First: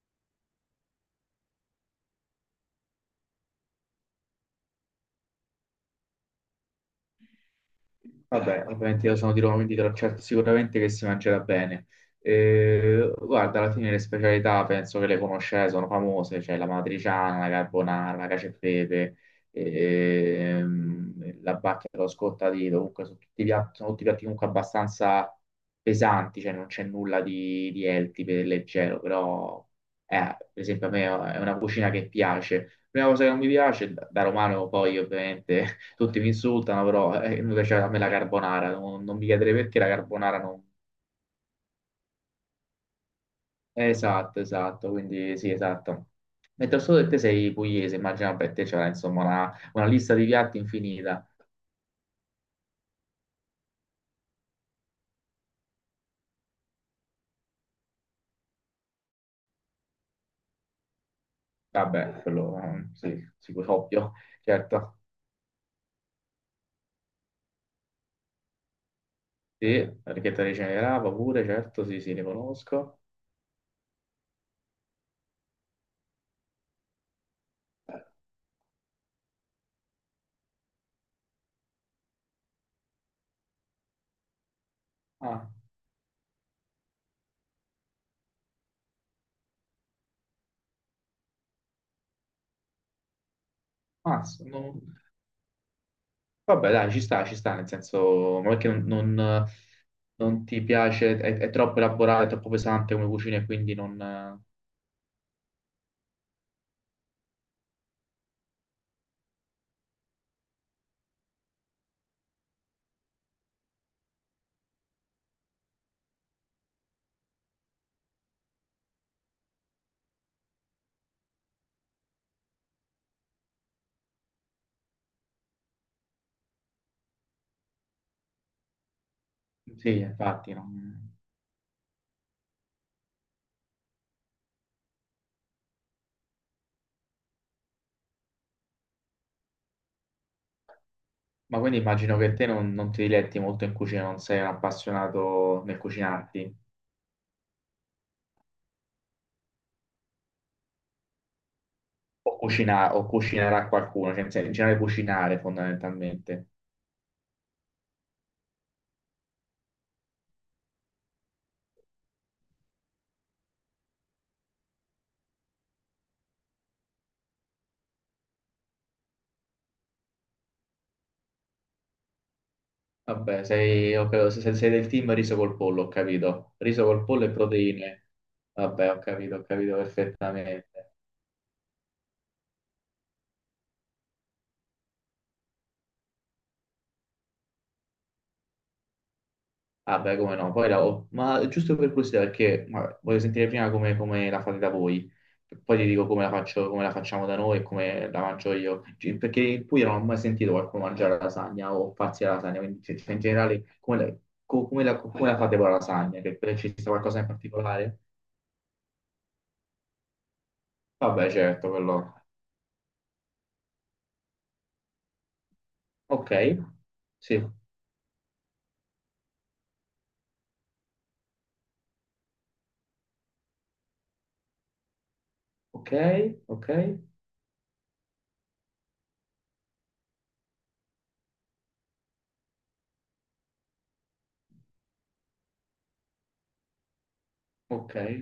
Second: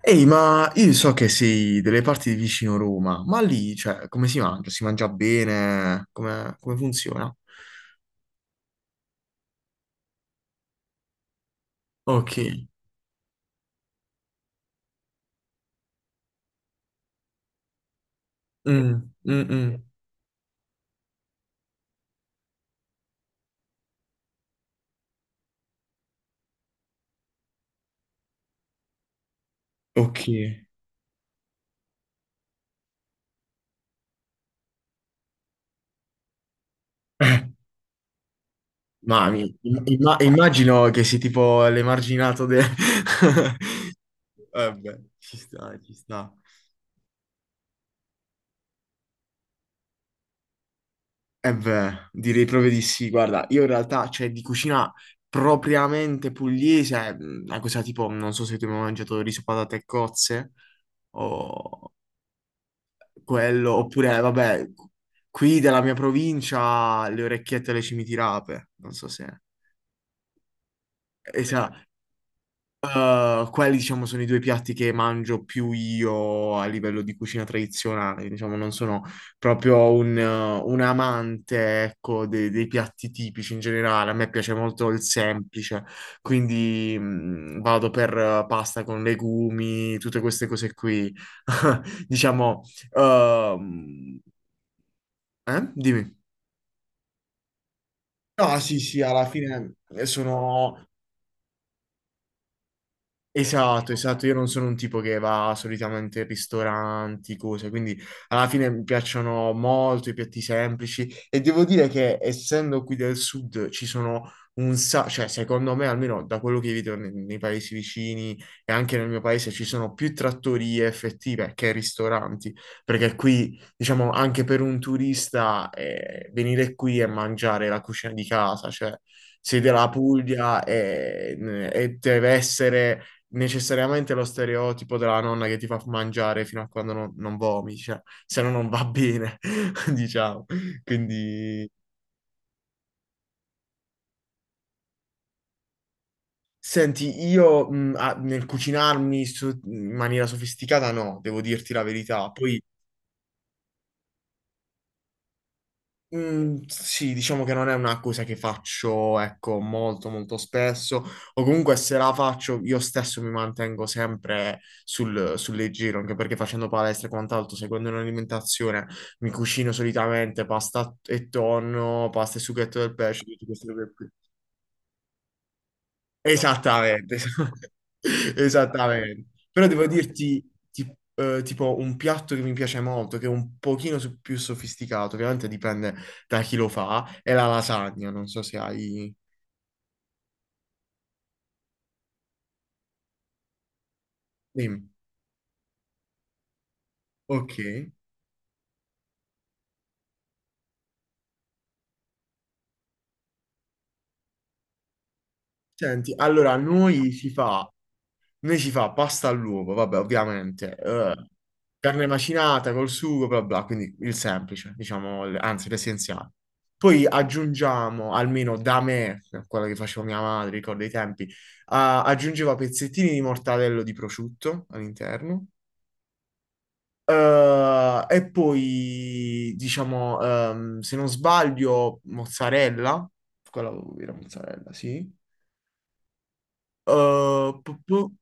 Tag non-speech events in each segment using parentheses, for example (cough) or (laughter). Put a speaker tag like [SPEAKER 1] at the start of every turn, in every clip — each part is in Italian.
[SPEAKER 1] Ehi, ma io so che sei delle parti di vicino Roma, ma lì, cioè, come si mangia? Si mangia bene? Come, come funziona?
[SPEAKER 2] Vabbè, ovviamente io sono di Roma, quindi te lo certo sicuramente che si mangerà bene.
[SPEAKER 1] Ok.
[SPEAKER 2] Guarda, alla fine le specialità penso che le conoscete, sono famose, c'è la matriciana, la carbonara, la cacio e
[SPEAKER 1] Mm,
[SPEAKER 2] pepe,
[SPEAKER 1] mm, mm.
[SPEAKER 2] la bacchia dello scottadito, comunque sono tutti piatti comunque abbastanza pesanti, cioè non c'è nulla di healthy, per leggero, però
[SPEAKER 1] Ok.
[SPEAKER 2] eh, per esempio a me è una cucina che piace. Prima cosa che non mi piace, da romano poi ovviamente tutti mi insultano, però
[SPEAKER 1] (laughs) Eh,
[SPEAKER 2] mi piace a me la carbonara, non mi
[SPEAKER 1] Mamma mia,
[SPEAKER 2] chiederei perché la carbonara non...
[SPEAKER 1] immagino che sei tipo l'emarginato del... (laughs)
[SPEAKER 2] Esatto, esatto,
[SPEAKER 1] Vabbè, ci
[SPEAKER 2] quindi sì,
[SPEAKER 1] sta, ci
[SPEAKER 2] esatto.
[SPEAKER 1] sta.
[SPEAKER 2] Mentre al sud te sei pugliese, immagino per te c'era insomma una lista di piatti infinita.
[SPEAKER 1] Eh beh, direi proprio di sì. Guarda, io in realtà, cioè, di cucina propriamente pugliese, è una cosa tipo, non so se tu hai mai mangiato riso, patate e cozze, o...
[SPEAKER 2] Vabbè, quello sì,
[SPEAKER 1] quello,
[SPEAKER 2] sicuro, ovvio,
[SPEAKER 1] oppure,
[SPEAKER 2] (laughs)
[SPEAKER 1] vabbè,
[SPEAKER 2] certo.
[SPEAKER 1] qui della mia provincia le orecchiette alle cimitirape, non so se...
[SPEAKER 2] Sì, la richietta di Cenerava
[SPEAKER 1] E
[SPEAKER 2] pure,
[SPEAKER 1] sa,
[SPEAKER 2] certo, sì, sì, ne conosco.
[SPEAKER 1] quelli, diciamo, sono i due piatti che mangio più io a livello di cucina tradizionale, diciamo, non sono proprio un amante, ecco, dei piatti tipici in generale, a me piace molto il
[SPEAKER 2] Ah,
[SPEAKER 1] semplice, quindi vado per pasta con legumi, tutte queste cose qui, (laughs) diciamo... ehm,
[SPEAKER 2] mazza, non-
[SPEAKER 1] eh? Dimmi.
[SPEAKER 2] Vabbè, dai, ci sta, nel senso, ma
[SPEAKER 1] No,
[SPEAKER 2] perché
[SPEAKER 1] sì, sì,
[SPEAKER 2] non,
[SPEAKER 1] alla
[SPEAKER 2] non-
[SPEAKER 1] fine
[SPEAKER 2] non ti
[SPEAKER 1] sono,
[SPEAKER 2] piace, è troppo elaborato, è troppo pesante come cucina e quindi
[SPEAKER 1] esatto,
[SPEAKER 2] non,
[SPEAKER 1] esatto, io non sono un tipo che va solitamente in ristoranti, cose, quindi alla fine mi piacciono molto i piatti semplici e devo dire che essendo qui del sud ci sono un sacco, cioè secondo me almeno da quello che vedo nei, paesi vicini e anche nel mio paese ci sono più trattorie effettive che ristoranti, perché qui diciamo anche per un turista venire qui e mangiare la cucina di casa, cioè sei della
[SPEAKER 2] Sì, infatti.
[SPEAKER 1] Puglia e deve essere necessariamente lo stereotipo della nonna che ti fa mangiare fino a quando non, non vomiti, cioè, se no non va bene, (laughs) diciamo.
[SPEAKER 2] Ma
[SPEAKER 1] Quindi,
[SPEAKER 2] quindi immagino che te non ti diletti molto in cucina, non sei un appassionato nel cucinarti
[SPEAKER 1] senti, io nel cucinarmi in maniera sofisticata no, devo dirti la verità.
[SPEAKER 2] o,
[SPEAKER 1] Poi
[SPEAKER 2] cucina, o cucinerà qualcuno, cioè in generale cucinare fondamentalmente.
[SPEAKER 1] mm, sì, diciamo che non è una cosa che faccio, ecco, molto molto spesso, o comunque se la faccio io stesso mi mantengo sempre sul, sul leggero, anche perché facendo palestra e quant'altro, seguendo un'alimentazione, mi cucino solitamente pasta e tonno, pasta e sughetto del pesce,
[SPEAKER 2] Vabbè,
[SPEAKER 1] tutte queste cose
[SPEAKER 2] ho
[SPEAKER 1] qui.
[SPEAKER 2] capito, se sei del team riso col pollo, ho capito. Riso col
[SPEAKER 1] Esattamente,
[SPEAKER 2] pollo e proteine.
[SPEAKER 1] (laughs)
[SPEAKER 2] Vabbè,
[SPEAKER 1] esattamente.
[SPEAKER 2] ho
[SPEAKER 1] Però
[SPEAKER 2] capito
[SPEAKER 1] devo dirti,
[SPEAKER 2] perfettamente.
[SPEAKER 1] tipo, un piatto che mi piace molto, che è un pochino più sofisticato, che ovviamente dipende da chi lo fa, è la lasagna. Non so se hai...
[SPEAKER 2] Ah, beh, come no, poi la... Ma giusto per curiosità, perché ma, voglio sentire prima come la fate da
[SPEAKER 1] Dimmi.
[SPEAKER 2] voi, poi ti dico come la faccio, come la facciamo da
[SPEAKER 1] Ok.
[SPEAKER 2] noi e come la mangio io. Cioè, perché in Puglia non ho mai sentito qualcuno mangiare la lasagna o farsi la lasagna, quindi in generale come la, come la fate voi la
[SPEAKER 1] Senti,
[SPEAKER 2] lasagna?
[SPEAKER 1] allora, a
[SPEAKER 2] Che ci sta
[SPEAKER 1] noi
[SPEAKER 2] qualcosa in
[SPEAKER 1] si fa
[SPEAKER 2] particolare?
[SPEAKER 1] noi si fa pasta all'uovo, vabbè, ovviamente,
[SPEAKER 2] Vabbè, certo,
[SPEAKER 1] carne
[SPEAKER 2] quello.
[SPEAKER 1] macinata col sugo, bla bla, quindi il semplice, diciamo, anzi
[SPEAKER 2] Ok,
[SPEAKER 1] l'essenziale. Poi
[SPEAKER 2] sì,
[SPEAKER 1] aggiungiamo, almeno da me, quella che faceva mia madre, ricordo i tempi, ah, aggiungeva pezzettini di mortadello di prosciutto all'interno.
[SPEAKER 2] ok, ok,
[SPEAKER 1] E poi, diciamo, se non sbaglio, mozzarella, quella era mozzarella, sì. Eh, pu-
[SPEAKER 2] ok,
[SPEAKER 1] pu-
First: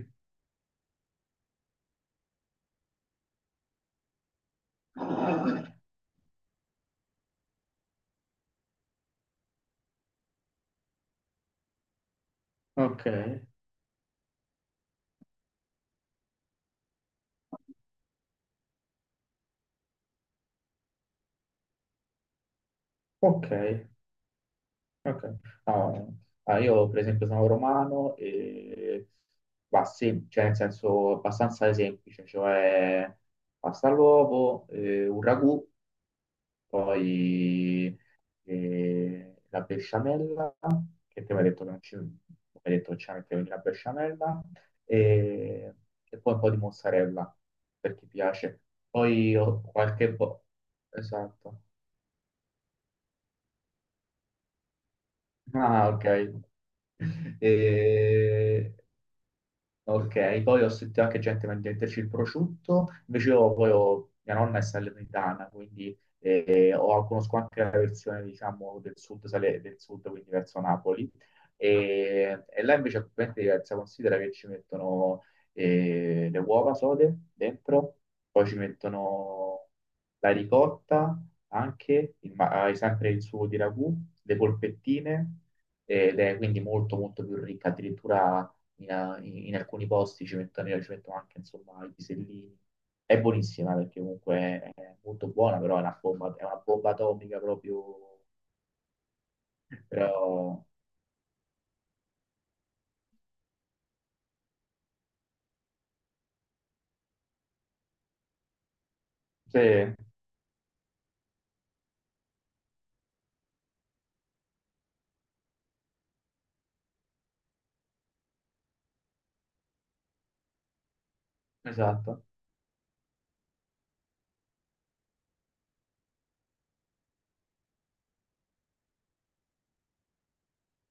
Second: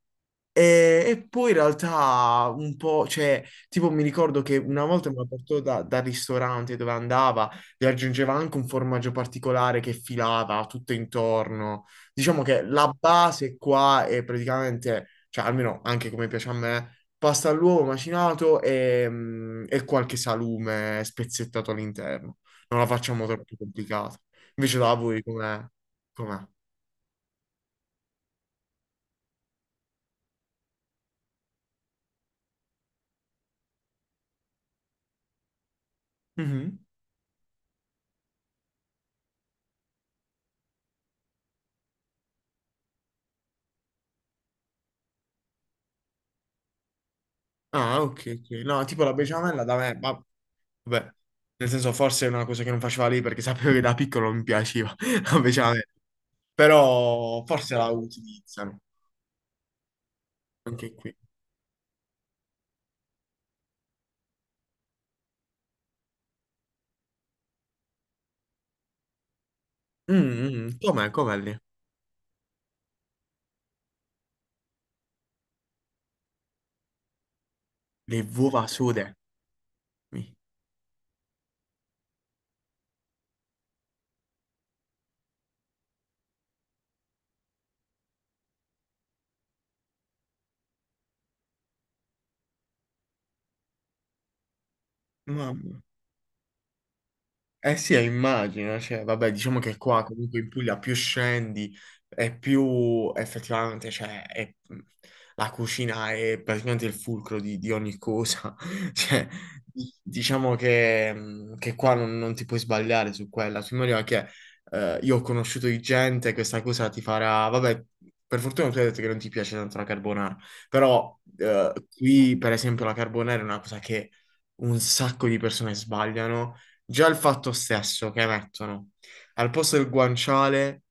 [SPEAKER 1] e poi in realtà un po', cioè, tipo mi ricordo che una volta me la portò dal ristorante dove andava, gli aggiungeva anche un formaggio particolare che filava tutto intorno. Diciamo che la
[SPEAKER 2] ok,
[SPEAKER 1] base qua è praticamente, cioè almeno anche come piace a me, pasta all'uovo macinato e, e qualche salume spezzettato all'interno. Non la facciamo
[SPEAKER 2] ok.
[SPEAKER 1] troppo complicata. Invece da
[SPEAKER 2] Ok.
[SPEAKER 1] voi com'è?
[SPEAKER 2] No,
[SPEAKER 1] Com'è?
[SPEAKER 2] ah, io per esempio sono romano e cioè nel senso abbastanza semplice, cioè pasta all'uovo, un ragù,
[SPEAKER 1] Mhm.
[SPEAKER 2] poi la besciamella, che te mi hai detto che non ci, mi hai detto che ci mettevi la besciamella, e, e poi un po' di mozzarella, per
[SPEAKER 1] Ah,
[SPEAKER 2] chi
[SPEAKER 1] ok, ok.
[SPEAKER 2] piace.
[SPEAKER 1] No, tipo la
[SPEAKER 2] Poi ho
[SPEAKER 1] besciamella da me,
[SPEAKER 2] qualche
[SPEAKER 1] ma
[SPEAKER 2] po'...
[SPEAKER 1] vabbè,
[SPEAKER 2] Esatto.
[SPEAKER 1] nel senso forse è una cosa che non faceva lì perché (laughs) sapevo che da piccolo non mi piaceva, (laughs) invece a me.
[SPEAKER 2] Ah, ok. (laughs)
[SPEAKER 1] Però forse la
[SPEAKER 2] E-
[SPEAKER 1] utilizzano
[SPEAKER 2] Ok, poi ho
[SPEAKER 1] anche
[SPEAKER 2] sentito
[SPEAKER 1] qui.
[SPEAKER 2] anche gente venderci il prosciutto, invece io poi mia nonna è salernitana, quindi conosco anche la versione, diciamo, del sud, del sud, quindi
[SPEAKER 1] Mm,
[SPEAKER 2] verso
[SPEAKER 1] mm,
[SPEAKER 2] Napoli,
[SPEAKER 1] com'è, com'è lì?
[SPEAKER 2] e là invece è completamente diversa, considera che ci mettono le uova sode dentro,
[SPEAKER 1] Le
[SPEAKER 2] poi ci
[SPEAKER 1] uova sude.
[SPEAKER 2] mettono la
[SPEAKER 1] Mi-
[SPEAKER 2] ricotta, anche, il hai sempre il sugo di ragù, le polpettine, ed è quindi molto molto più ricca, addirittura in alcuni posti ci mettono, io ci metto anche insomma i pisellini. È buonissima perché comunque è molto buona, però
[SPEAKER 1] Mamma.
[SPEAKER 2] è una bomba atomica
[SPEAKER 1] Eh sì,
[SPEAKER 2] proprio.
[SPEAKER 1] immagino, cioè, vabbè, diciamo che qua comunque in
[SPEAKER 2] Però
[SPEAKER 1] Puglia più scendi e più effettivamente, cioè, è- la cucina è praticamente il fulcro di ogni cosa, (laughs) cioè,
[SPEAKER 2] sì,
[SPEAKER 1] diciamo che qua non, non ti puoi sbagliare su quella, su maniera che io ho conosciuto di gente, questa cosa ti farà, vabbè, per fortuna tu hai detto che non ti piace tanto la carbonara, però
[SPEAKER 2] esatto,
[SPEAKER 1] qui per esempio la carbonara è una cosa che un sacco di persone sbagliano. Già il fatto stesso che mettono al posto del guanciale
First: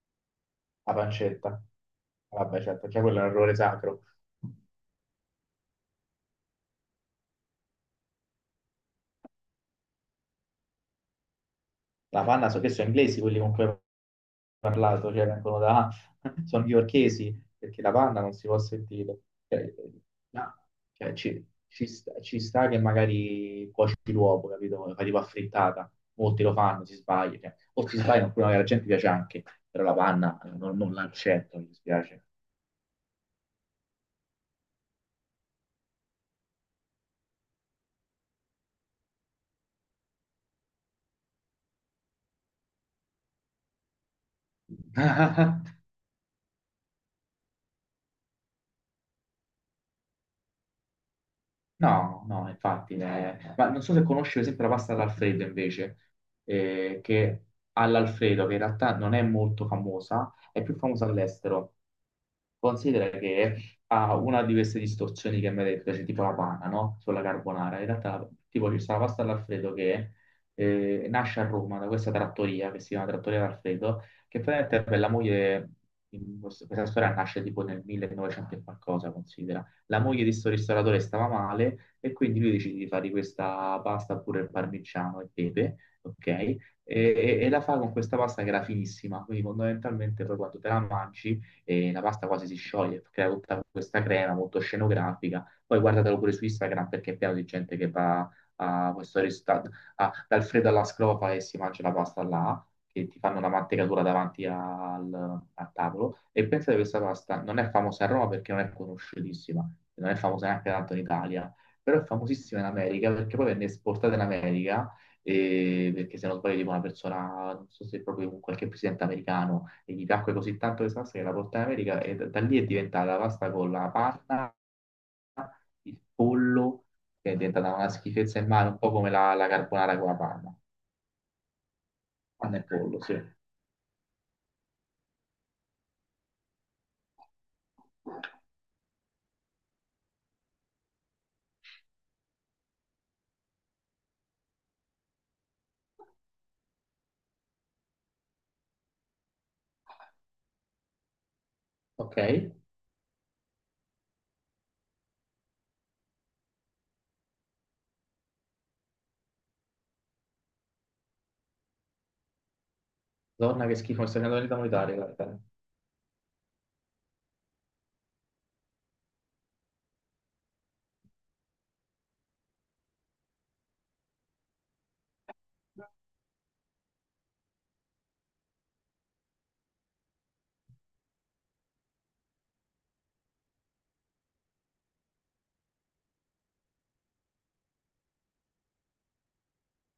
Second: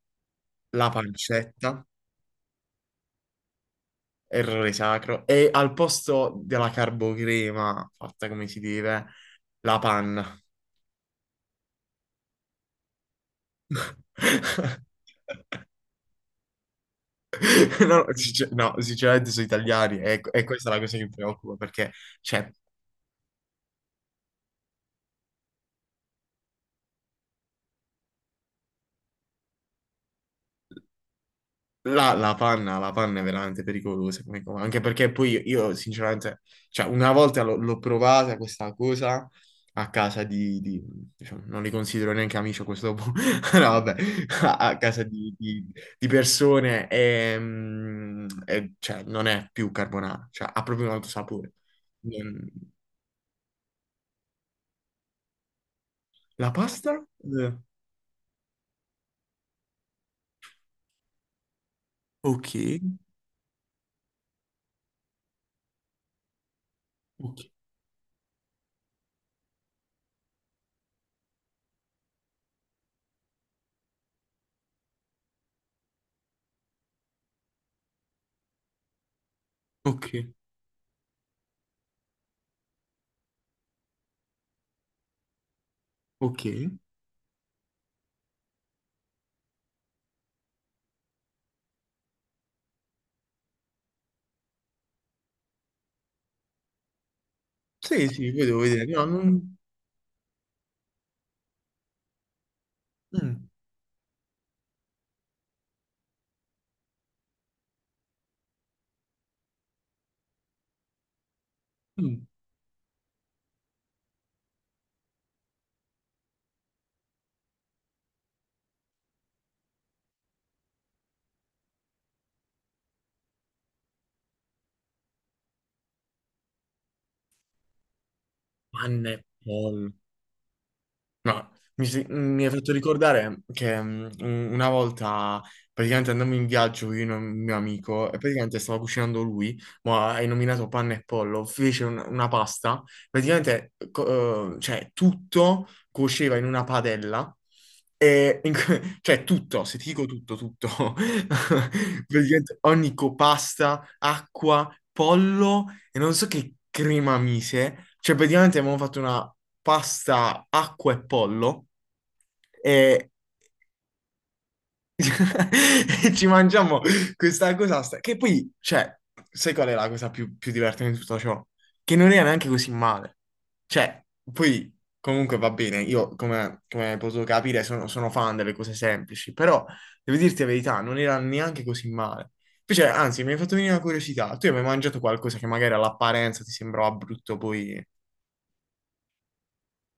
[SPEAKER 1] la
[SPEAKER 2] la pancetta.
[SPEAKER 1] pancetta,
[SPEAKER 2] Vabbè, certo, cioè quello è un errore sacro.
[SPEAKER 1] errore sacro, e al posto della carbocrema, fatta come si deve, la panna.
[SPEAKER 2] La panna, so che sono inglesi quelli con cui
[SPEAKER 1] (laughs)
[SPEAKER 2] parlato, cioè vengono da, (laughs) sono newyorkesi, perché la
[SPEAKER 1] No,
[SPEAKER 2] panna non si può
[SPEAKER 1] no,
[SPEAKER 2] sentire.
[SPEAKER 1] sinceramente sono
[SPEAKER 2] Cioè,
[SPEAKER 1] italiani e
[SPEAKER 2] no,
[SPEAKER 1] questa è la cosa che mi
[SPEAKER 2] cioè,
[SPEAKER 1] preoccupa perché,
[SPEAKER 2] ci
[SPEAKER 1] cioè,
[SPEAKER 2] sta che magari cuoci l'uovo, capito? Fai tipo affrittata, molti lo fanno, si sbagliano, cioè, o si sbagliano, oppure magari la gente piace anche, però la panna non l'accetto, mi
[SPEAKER 1] la,
[SPEAKER 2] dispiace.
[SPEAKER 1] la panna è veramente pericolosa, come cosa, anche perché poi io sinceramente, cioè una volta l'ho provata questa cosa a casa diciamo, non li considero neanche amici a questo punto, (laughs) no vabbè, a, a casa
[SPEAKER 2] (laughs)
[SPEAKER 1] di persone e, e, cioè, non è più carbonara, cioè ha proprio un altro sapore.
[SPEAKER 2] No, no,
[SPEAKER 1] Non-
[SPEAKER 2] infatti, ma non so se conosci per esempio la pasta all'alfredo invece,
[SPEAKER 1] La pasta?
[SPEAKER 2] che
[SPEAKER 1] Eh,
[SPEAKER 2] all'alfredo, che in realtà non è molto famosa, è più famosa all'estero.
[SPEAKER 1] Ok,
[SPEAKER 2] Considera che ha una di queste distorsioni che mi hai detto, cioè tipo la panna, no? Sulla
[SPEAKER 1] ok,
[SPEAKER 2] carbonara. In realtà, tipo, ci sta la pasta all'alfredo che nasce a Roma da questa trattoria che si chiama Trattoria d'Alfredo, che praticamente per la moglie, in questa storia nasce tipo nel 1900 e qualcosa, la moglie
[SPEAKER 1] ok,
[SPEAKER 2] di sto ristoratore stava male e quindi lui decide di fare questa pasta pure al parmigiano e pepe, ok?
[SPEAKER 1] ok.
[SPEAKER 2] E, e la fa con questa pasta che era finissima, quindi fondamentalmente poi quando te la mangi la pasta quasi si scioglie, crea tutta questa crema molto scenografica. Poi guardatelo pure su Instagram perché è pieno di gente che
[SPEAKER 1] Sì,
[SPEAKER 2] va
[SPEAKER 1] sì, poi devo vedere,
[SPEAKER 2] a
[SPEAKER 1] no,
[SPEAKER 2] questo
[SPEAKER 1] non...
[SPEAKER 2] ristorante, a- dal freddo alla scrofa e si mangia la pasta là, che ti fanno
[SPEAKER 1] mm,
[SPEAKER 2] la mantecatura davanti al, al tavolo. E pensa che questa pasta non è famosa a Roma perché non è conosciutissima, non è famosa neanche tanto in Italia, però è
[SPEAKER 1] mm.
[SPEAKER 2] famosissima in America perché poi venne esportata in America. Perché se non sbaglio tipo una persona, non so se è proprio un qualche presidente americano, e gli piacque così tanto questa pasta che la portò in America e da lì è diventata la pasta con la panna, il pollo, che è diventata una schifezza in mano, un po'
[SPEAKER 1] Panna
[SPEAKER 2] come
[SPEAKER 1] e
[SPEAKER 2] la, la
[SPEAKER 1] pollo.
[SPEAKER 2] carbonara con la panna.
[SPEAKER 1] No, mi, mi hai
[SPEAKER 2] Panna e
[SPEAKER 1] fatto
[SPEAKER 2] pollo, sì.
[SPEAKER 1] ricordare che una volta praticamente andammo in viaggio io e un mio amico e praticamente stava cucinando lui, ma hai nominato panna e pollo, fece una pasta, praticamente cioè, tutto cuoceva in una padella e in que- (laughs) cioè tutto, se ti dico tutto, tutto, (laughs)
[SPEAKER 2] Ok,
[SPEAKER 1] praticamente ogni copasta, acqua, pollo e non so che crema mise, cioè praticamente abbiamo fatto una pasta, acqua e pollo.
[SPEAKER 2] donna che schifo, mi sta venendo l'unità monetaria, guarda.
[SPEAKER 1] (laughs) E ci mangiamo questa cosa, stra- che poi, cioè, sai qual è la cosa più, più divertente di tutto ciò? Che non era neanche così male. Cioè, poi, comunque va bene, io, come, come hai potuto capire, sono, sono fan delle cose semplici, però, devo dirti la verità, non era neanche così male. Invece, anzi, mi hai fatto venire una curiosità. Tu hai mai mangiato qualcosa che magari all'apparenza ti sembrava brutto, poi,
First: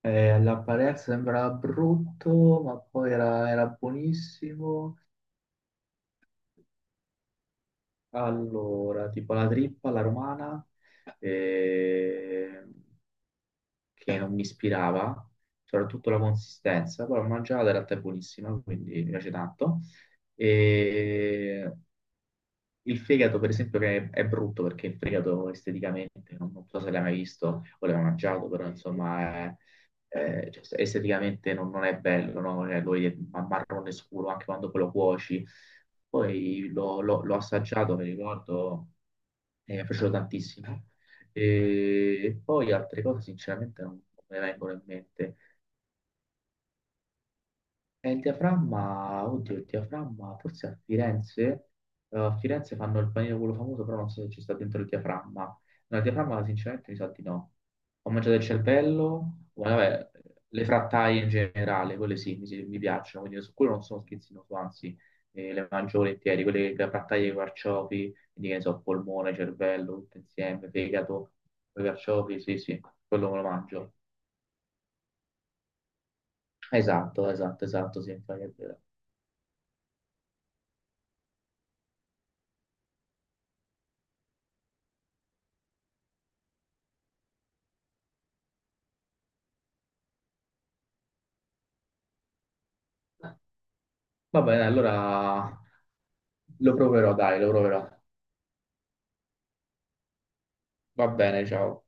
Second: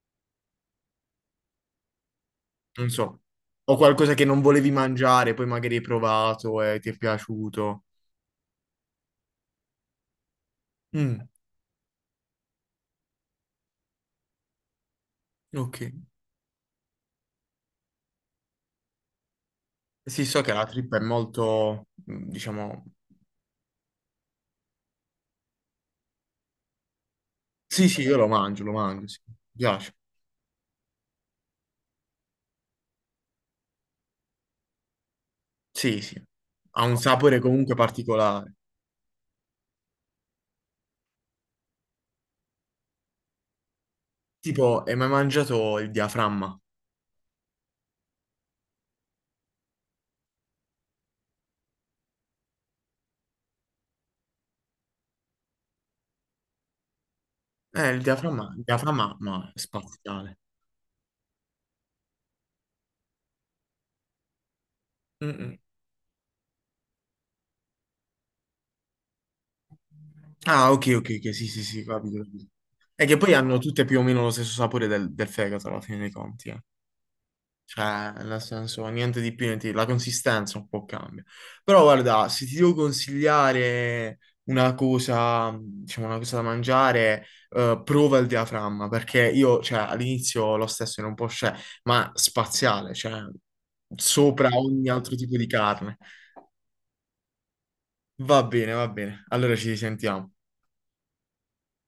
[SPEAKER 2] All'apparenza sembrava brutto, ma
[SPEAKER 1] non
[SPEAKER 2] poi
[SPEAKER 1] so,
[SPEAKER 2] era
[SPEAKER 1] o qualcosa che non volevi
[SPEAKER 2] buonissimo.
[SPEAKER 1] mangiare, poi magari hai provato e ti è piaciuto?
[SPEAKER 2] Allora, tipo la trippa alla romana,
[SPEAKER 1] Mm,
[SPEAKER 2] eh, che non mi ispirava,
[SPEAKER 1] ok.
[SPEAKER 2] soprattutto la consistenza, però l'ho mangiata, in realtà è buonissima, quindi mi piace tanto.
[SPEAKER 1] Sì, so che la trippa è
[SPEAKER 2] E
[SPEAKER 1] molto, mm, diciamo...
[SPEAKER 2] il fegato, per esempio, che è brutto perché il fegato esteticamente, non so se l'hai mai visto o
[SPEAKER 1] Sì,
[SPEAKER 2] l'hai
[SPEAKER 1] sì,
[SPEAKER 2] mai
[SPEAKER 1] io
[SPEAKER 2] mangiato, però
[SPEAKER 1] lo mangio, sì. Mi
[SPEAKER 2] insomma,
[SPEAKER 1] piace.
[SPEAKER 2] cioè, esteticamente non è bello, no? Lo vedi marrone scuro anche quando poi lo cuoci.
[SPEAKER 1] Sì, sì.
[SPEAKER 2] Poi
[SPEAKER 1] Ha un
[SPEAKER 2] l'ho
[SPEAKER 1] sapore comunque
[SPEAKER 2] assaggiato, mi
[SPEAKER 1] particolare.
[SPEAKER 2] ricordo, e mi è piaciuto tantissimo. E poi altre cose, sinceramente, non me ne
[SPEAKER 1] Tipo,
[SPEAKER 2] vengono in
[SPEAKER 1] hai mai
[SPEAKER 2] mente.
[SPEAKER 1] mangiato il diaframma?
[SPEAKER 2] E il diaframma, oddio, il diaframma, forse a Firenze fanno il panino quello famoso, però non so se ci sta dentro il diaframma. No, il diaframma sinceramente mi sa di no.
[SPEAKER 1] Il
[SPEAKER 2] Ho mangiato il
[SPEAKER 1] diaframma, il diaframma,
[SPEAKER 2] cervello,
[SPEAKER 1] ma è
[SPEAKER 2] vabbè,
[SPEAKER 1] spaziale.
[SPEAKER 2] le frattaie in generale, quelle sì, mi piacciono, quindi su quello non sono schizzinoso, anzi,
[SPEAKER 1] Mm-mm.
[SPEAKER 2] le mangio volentieri, quelle le frattaie con i carciofi, quindi che ne so, polmone, cervello, tutto insieme,
[SPEAKER 1] Ah, ok, ok,
[SPEAKER 2] fegato,
[SPEAKER 1] ok, sì, sì, sì,
[SPEAKER 2] con i
[SPEAKER 1] capito.
[SPEAKER 2] carciofi,
[SPEAKER 1] Capito.
[SPEAKER 2] sì, sì,
[SPEAKER 1] E che
[SPEAKER 2] quello
[SPEAKER 1] poi
[SPEAKER 2] me lo
[SPEAKER 1] hanno tutte
[SPEAKER 2] mangio.
[SPEAKER 1] più o meno lo stesso sapore del, del fegato alla fine dei conti, eh.
[SPEAKER 2] Esatto, esatto, esatto, sì,
[SPEAKER 1] Cioè, nel
[SPEAKER 2] infatti è vero.
[SPEAKER 1] senso, niente di più, niente di- la consistenza un po' cambia. Però guarda, se ti devo consigliare una cosa, diciamo, una cosa da mangiare, prova il diaframma, perché io, cioè, all'inizio lo stesso era un po' scettico, ma spaziale, cioè,
[SPEAKER 2] Va
[SPEAKER 1] sopra
[SPEAKER 2] bene,
[SPEAKER 1] ogni altro tipo di
[SPEAKER 2] allora
[SPEAKER 1] carne.
[SPEAKER 2] lo proverò, dai, lo proverò.
[SPEAKER 1] Va bene, va bene. Allora ci sentiamo.
[SPEAKER 2] Va bene, ciao.